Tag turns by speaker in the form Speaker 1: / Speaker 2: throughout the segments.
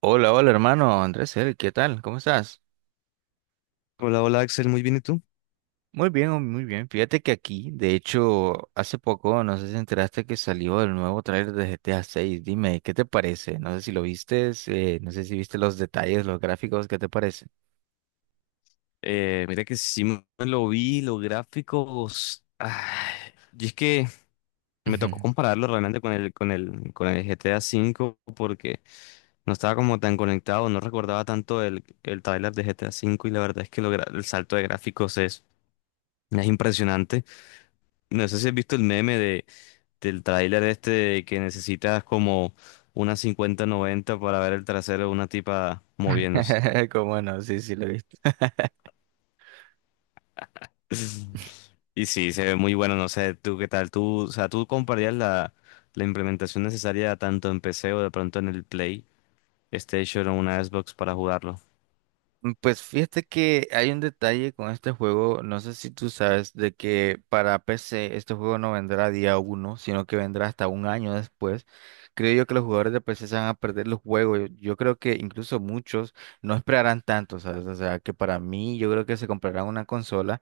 Speaker 1: Hola, hola hermano Andrés, ¿qué tal? ¿Cómo estás?
Speaker 2: Hola, hola Axel, muy bien, ¿y tú?
Speaker 1: Muy bien, oh, muy bien. Fíjate que aquí, de hecho, hace poco, no sé si enteraste que salió el nuevo tráiler de GTA 6. Dime, ¿qué te parece? No sé si lo viste, no sé si viste los detalles, los gráficos, ¿qué te parece?
Speaker 2: Mira que sí me lo vi, los gráficos. Ay, y es que me tocó compararlo realmente con el GTA V, porque no estaba como tan conectado, no recordaba tanto el tráiler de GTA V, y la verdad es que el salto de gráficos es impresionante. No sé si has visto el meme del tráiler este de que necesitas como una 5090 para ver el trasero de una tipa moviéndose.
Speaker 1: Cómo no, sí, sí lo viste.
Speaker 2: Y sí, se ve muy bueno, no sé, tú qué tal, tú, o sea, tú comprarías la implementación necesaria tanto en PC o de pronto en PlayStation o una Xbox para jugarlo.
Speaker 1: Pues fíjate que hay un detalle con este juego, no sé si tú sabes, de que para PC este juego no vendrá día uno, sino que vendrá hasta un año después. Creo yo que los jugadores de PC se van a perder los juegos. Yo creo que incluso muchos no esperarán tanto, ¿sabes? O sea, que para mí yo creo que se comprarán una consola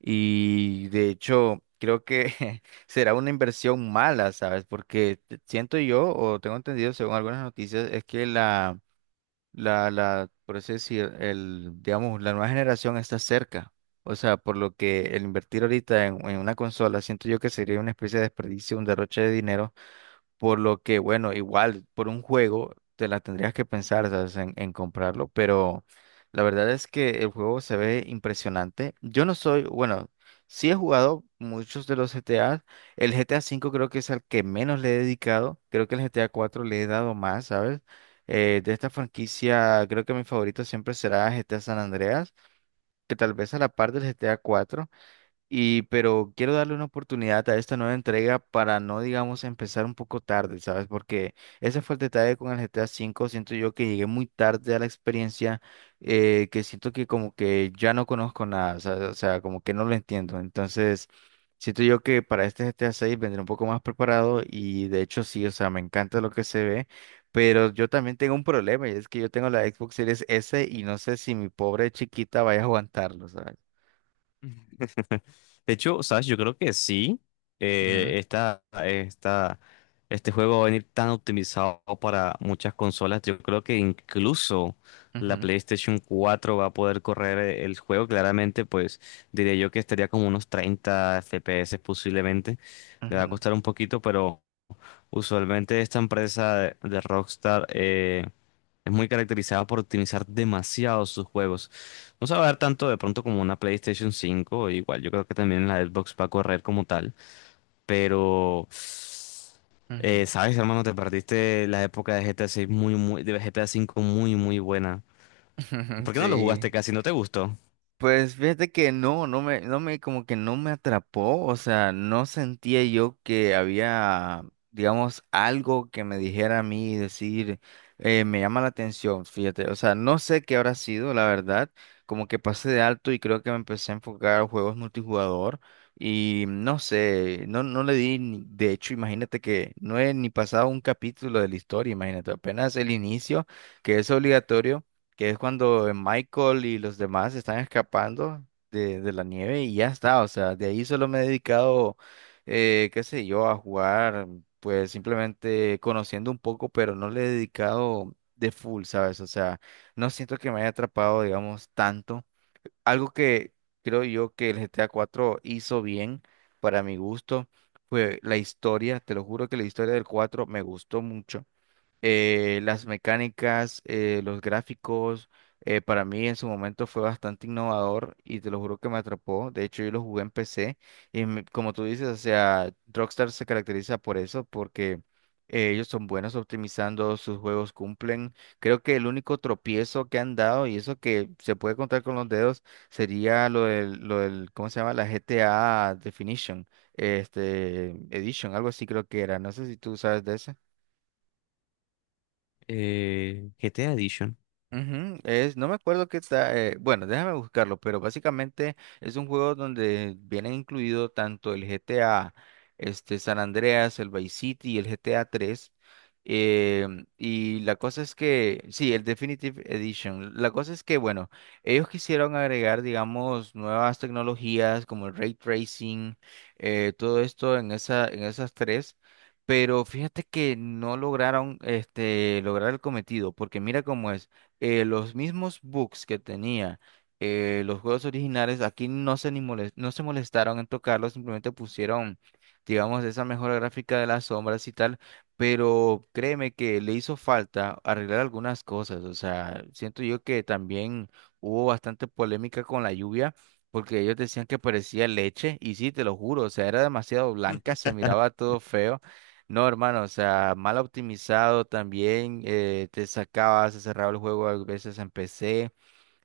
Speaker 1: y de hecho creo que será una inversión mala, ¿sabes? Porque siento yo, o tengo entendido según algunas noticias, es que la. La, por así decir, el, digamos, la nueva generación está cerca. O sea, por lo que el invertir ahorita en, una consola, siento yo que sería una especie de desperdicio, un derroche de dinero por lo que, bueno, igual por un juego te la tendrías que pensar, ¿sabes? En, comprarlo, pero la verdad es que el juego se ve impresionante. Yo no soy, bueno, sí he jugado muchos de los GTA. El GTA V creo que es al que menos le he dedicado. Creo que el GTA IV le he dado más, ¿sabes? De esta franquicia, creo que mi favorito siempre será GTA San Andreas, que tal vez a la par del GTA IV. Y, pero quiero darle una oportunidad a esta nueva entrega para no, digamos, empezar un poco tarde, ¿sabes? Porque ese fue el detalle con el GTA V. Siento yo que llegué muy tarde a la experiencia, que siento que como que ya no conozco nada, o sea, como que no lo entiendo. Entonces, siento yo que para este GTA VI vendré un poco más preparado y de hecho sí, o sea, me encanta lo que se ve. Pero yo también tengo un problema y es que yo tengo la Xbox Series S y no sé si mi pobre chiquita vaya a aguantarlo, ¿sabes?
Speaker 2: De hecho, sabes, yo creo que sí.
Speaker 1: Ujú,
Speaker 2: eh, esta, esta, este juego va a venir tan optimizado para muchas consolas. Yo creo que incluso la
Speaker 1: ujú.
Speaker 2: PlayStation 4 va a poder correr el juego. Claramente, pues diría yo que estaría como unos 30 FPS posiblemente. Le va a
Speaker 1: Ujú,
Speaker 2: costar un poquito, pero usualmente esta empresa de Rockstar, es muy caracterizada por optimizar demasiado sus juegos. No se va a ver tanto de pronto como una PlayStation 5, igual yo creo que también la Xbox va a correr como tal. Pero
Speaker 1: ujú,
Speaker 2: sabes, hermano, te perdiste la época de GTA 5 muy, muy buena. ¿Por qué no lo jugaste
Speaker 1: Sí.
Speaker 2: casi? ¿No te gustó?
Speaker 1: Pues fíjate que no, no me, como que no me atrapó, o sea, no sentía yo que había, digamos, algo que me dijera a mí, decir, me llama la atención, fíjate, o sea, no sé qué habrá sido, la verdad, como que pasé de alto y creo que me empecé a enfocar a juegos multijugador y no sé, no le di, de hecho, imagínate que no he ni pasado un capítulo de la historia, imagínate, apenas el inicio, que es obligatorio. Que es cuando Michael y los demás están escapando de la nieve y ya está, o sea, de ahí solo me he dedicado, qué sé yo, a jugar, pues simplemente conociendo un poco, pero no le he dedicado de full, ¿sabes? O sea, no siento que me haya atrapado, digamos, tanto. Algo que creo yo que el GTA 4 hizo bien para mi gusto. Fue la historia, te lo juro que la historia del 4 me gustó mucho. Las mecánicas, los gráficos, para mí en su momento fue bastante innovador y te lo juro que me atrapó. De hecho, yo lo jugué en PC como tú dices, o sea, Rockstar se caracteriza por eso, porque ellos son buenos optimizando, sus juegos cumplen. Creo que el único tropiezo que han dado, y eso que se puede contar con los dedos, sería lo del, ¿cómo se llama? La GTA Definition, Edition, algo así creo que era. No sé si tú sabes de eso.
Speaker 2: GTA Edition.
Speaker 1: Ujú. Es, no me acuerdo qué está, bueno, déjame buscarlo, pero básicamente es un juego donde vienen incluido tanto el GTA, San Andreas, el Vice City y el GTA 3. Y la cosa es que, sí, el Definitive Edition. La cosa es que, bueno, ellos quisieron agregar, digamos, nuevas tecnologías como el ray tracing, todo esto en esas tres. Pero fíjate que no lograron lograr el cometido, porque mira cómo es los mismos bugs que tenía los juegos originales, aquí no se molestaron en tocarlos, simplemente pusieron, digamos, esa mejora gráfica de las sombras y tal, pero créeme que le hizo falta arreglar algunas cosas, o sea, siento yo que también hubo bastante polémica con la lluvia. Porque ellos decían que parecía leche, y sí, te lo juro, o sea, era demasiado blanca, se miraba todo feo. No, hermano, o sea, mal optimizado también, te sacaba, se cerraba el juego a veces en PC.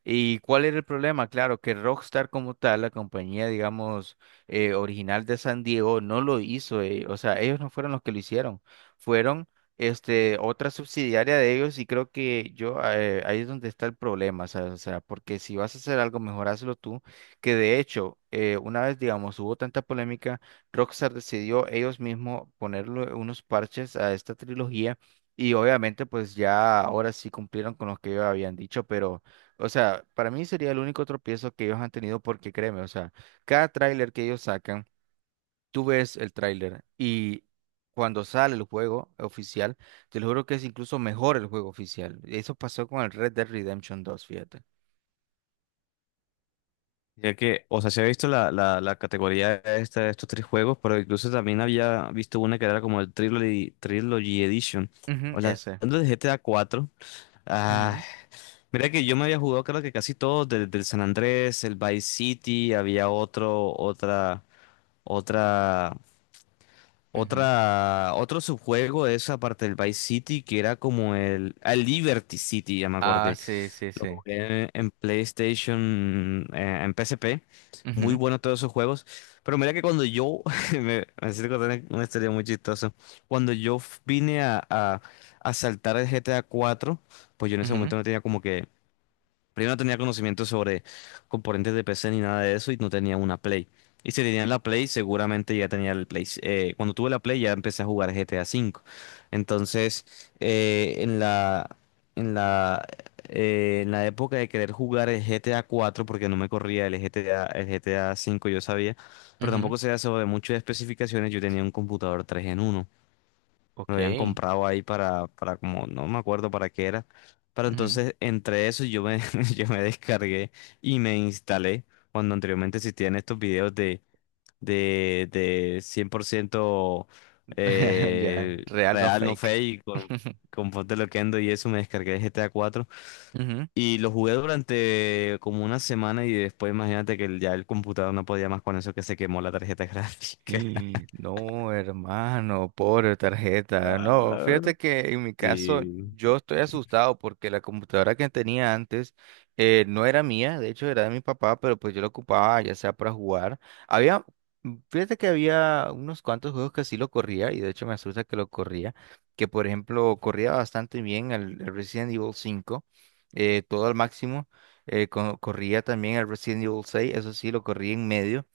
Speaker 1: ¿Y cuál era el problema? Claro, que Rockstar como tal, la compañía, digamos, original de San Diego, no lo hizo. O sea, ellos no fueron los que lo hicieron. Fueron otra subsidiaria de ellos y creo que yo, ahí es donde está el problema. ¿Sabes? O sea, porque si vas a hacer algo, mejor hazlo tú. Que de hecho, una vez, digamos, hubo tanta polémica, Rockstar decidió ellos mismos ponerle unos parches a esta trilogía. Y obviamente, pues ya ahora sí cumplieron con lo que ellos habían dicho, pero. O sea, para mí sería el único tropiezo que ellos han tenido porque créeme, o sea, cada tráiler que ellos sacan, tú ves el tráiler y cuando sale el juego oficial, te lo juro que es incluso mejor el juego oficial. Eso pasó con el Red Dead Redemption dos, fíjate.
Speaker 2: Ya que, o sea, se ha visto la categoría esta de estos tres juegos, pero incluso también había visto una que era como el Trilogy, Trilogy Edition.
Speaker 1: Ujú,
Speaker 2: Hablando
Speaker 1: ese.
Speaker 2: de GTA 4, ah,
Speaker 1: Ujú,
Speaker 2: mira que yo me había jugado, creo que casi todos, desde el San Andrés, el Vice City. Había otro, otra, otra,
Speaker 1: ujú.
Speaker 2: otra, otro subjuego de esa parte del Vice City que era como el, el Liberty City, ya me
Speaker 1: Ah,
Speaker 2: acordé.
Speaker 1: sí, sí,
Speaker 2: Lo
Speaker 1: sí.
Speaker 2: jugué en PlayStation, en PSP. Muy
Speaker 1: Ujú,
Speaker 2: bueno todos esos juegos. Pero mira que cuando me hiciste contar una historia muy chistosa. Cuando yo vine a saltar el GTA 4, pues yo en ese
Speaker 1: ujú,
Speaker 2: momento no tenía, como que, primero no tenía conocimiento sobre componentes de PC ni nada de eso, y no tenía una Play. Y si tenía la Play, seguramente ya tenía el Play. Cuando tuve la Play ya empecé a jugar GTA V. Entonces, eh, en la, en la, en la época de querer jugar el GTA 4, porque no me corría el GTA 5, yo sabía, pero
Speaker 1: ujú.
Speaker 2: tampoco sabía sobre muchas especificaciones. Yo tenía un computador 3 en uno, lo
Speaker 1: Ok.
Speaker 2: habían comprado ahí para como, no me acuerdo para qué era. Pero
Speaker 1: Ujú.
Speaker 2: entonces, entre eso, yo me descargué y me instalé, cuando anteriormente existían estos videos de 100%,
Speaker 1: Ya,
Speaker 2: eh,
Speaker 1: real no
Speaker 2: real, no
Speaker 1: fake.
Speaker 2: fake, con, con Ponte Loquendo y eso. Me descargué GTA 4
Speaker 1: Ujú.
Speaker 2: y lo jugué durante como una semana, y después imagínate que ya el computador no podía más con eso, que se quemó la tarjeta gráfica.
Speaker 1: Y no, hermano, pobre tarjeta. No,
Speaker 2: Ah.
Speaker 1: fíjate que en mi caso
Speaker 2: Sí.
Speaker 1: yo estoy asustado porque la computadora que tenía antes no era mía, de hecho era de mi papá, pero pues yo la ocupaba ya sea para jugar. Había, fíjate que había unos cuantos juegos que sí lo corría y de hecho me asusta que lo corría, que por ejemplo corría bastante bien el Resident Evil cinco, todo al máximo. Corría también el Resident Evil seis, eso sí lo corría en medio.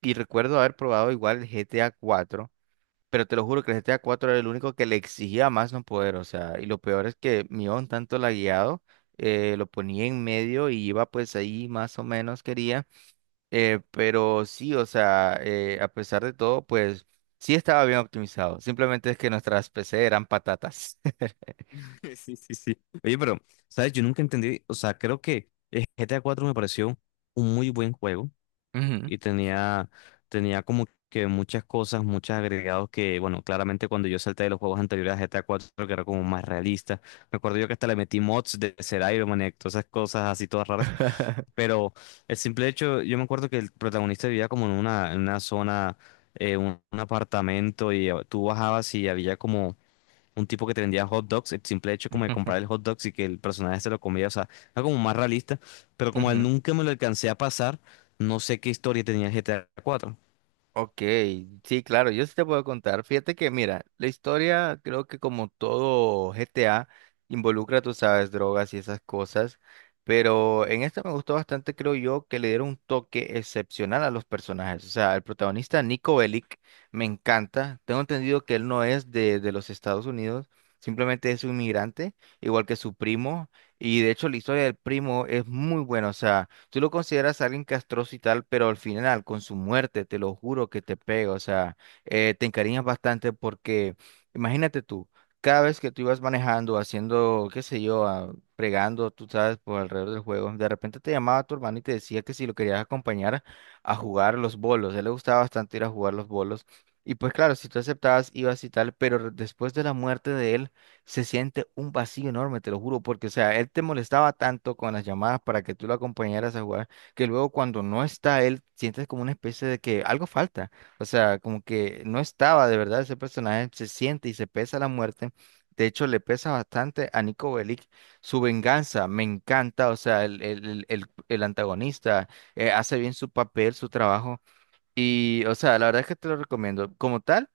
Speaker 1: Y recuerdo haber probado igual el GTA cuatro pero te lo juro que el GTA cuatro era el único que le exigía más no poder, o sea, y lo peor es que mi on tanto lagueado, lo ponía en medio y iba pues ahí más o menos quería, pero sí, o sea, a pesar de todo, pues sí estaba bien optimizado, simplemente es que nuestras PC eran patatas.
Speaker 2: Sí, sí, sí. Oye, pero, ¿sabes? Yo nunca entendí, o sea, creo que el GTA 4 me pareció un muy buen juego,
Speaker 1: Ujú.
Speaker 2: y tenía como que muchas cosas, muchos agregados que, bueno, claramente cuando yo salté de los juegos anteriores a GTA 4, que era como más realista. Me acuerdo yo que hasta le metí mods de ser Iron Man y todas esas cosas así todas raras. Pero el simple hecho, yo me acuerdo que el protagonista vivía como en una zona, un apartamento, y tú bajabas y había como un tipo que te vendía hot dogs. El simple hecho como de comprar el hot dogs y que el personaje se lo comía, o sea, era como más realista, pero como él
Speaker 1: Ujú,
Speaker 2: nunca me lo alcancé a pasar, no sé qué historia tenía el GTA 4.
Speaker 1: Ok, sí, claro, yo sí te puedo contar. Fíjate que, mira, la historia creo que como todo GTA involucra, tú sabes, drogas y esas cosas, pero en esta me gustó bastante, creo yo, que le dieron un toque excepcional a los personajes. O sea, el protagonista Nico Bellic me encanta. Tengo entendido que él no es de los Estados Unidos, simplemente es un inmigrante, igual que su primo, y de hecho la historia del primo es muy buena, o sea. Tú lo consideras alguien castroso y tal, pero al final, con su muerte, te lo juro que te pega. O sea, te encariñas bastante porque, imagínate tú, cada vez que tú ibas manejando, haciendo, qué sé yo, ah, fregando, tú sabes, por alrededor del juego, de repente te llamaba tu hermano y te decía que si lo querías acompañar a jugar los bolos. A él le gustaba bastante ir a jugar los bolos. Y pues claro, si tú aceptabas, ibas y tal, pero después de la muerte de él, se siente un vacío enorme, te lo juro, porque, o sea, él te molestaba tanto con las llamadas para que tú lo acompañaras a jugar, que luego cuando no está él, sientes como una especie de que algo falta, o sea, como que no estaba de verdad ese personaje, se siente y se pesa la muerte. De hecho, le pesa bastante a Nico Bellic su venganza, me encanta, o sea, el antagonista hace bien su papel, su trabajo, y, o sea, la verdad es que te lo recomiendo. Como tal,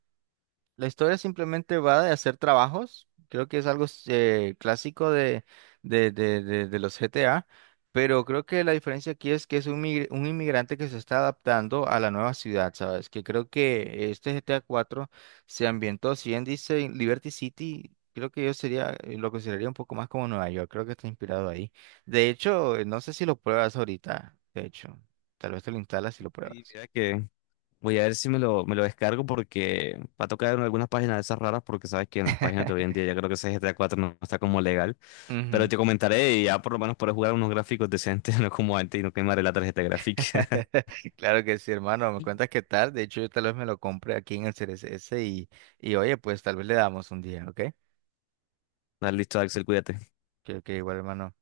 Speaker 1: la historia simplemente va de hacer trabajos, creo que es algo clásico de los GTA, pero creo que la diferencia aquí es que es un inmigrante que se está adaptando a la nueva ciudad, ¿sabes? Que creo que este GTA cuatro se ambientó, si bien dice en Liberty City, creo que yo sería, lo consideraría un poco más como Nueva York, creo que está inspirado ahí. De hecho, no sé si lo pruebas ahorita, de hecho, tal vez te lo instalas y lo
Speaker 2: Sí,
Speaker 1: pruebas.
Speaker 2: mira que voy a ver si me lo descargo, porque va a tocar en algunas páginas de esas raras, porque sabes que en las páginas de hoy en día ya creo que ese GTA 4 no está como legal, pero
Speaker 1: Ujú.
Speaker 2: te comentaré, y ya por lo menos podré jugar unos gráficos decentes. No como antes, y no quemaré la tarjeta gráfica.
Speaker 1: Claro que sí, hermano. Me cuentas qué tal. De hecho, yo tal vez me lo compre aquí en el C R S y oye, pues tal vez le damos un día, ¿ok?
Speaker 2: Dale, listo, Axel, cuídate.
Speaker 1: Que igual, hermano.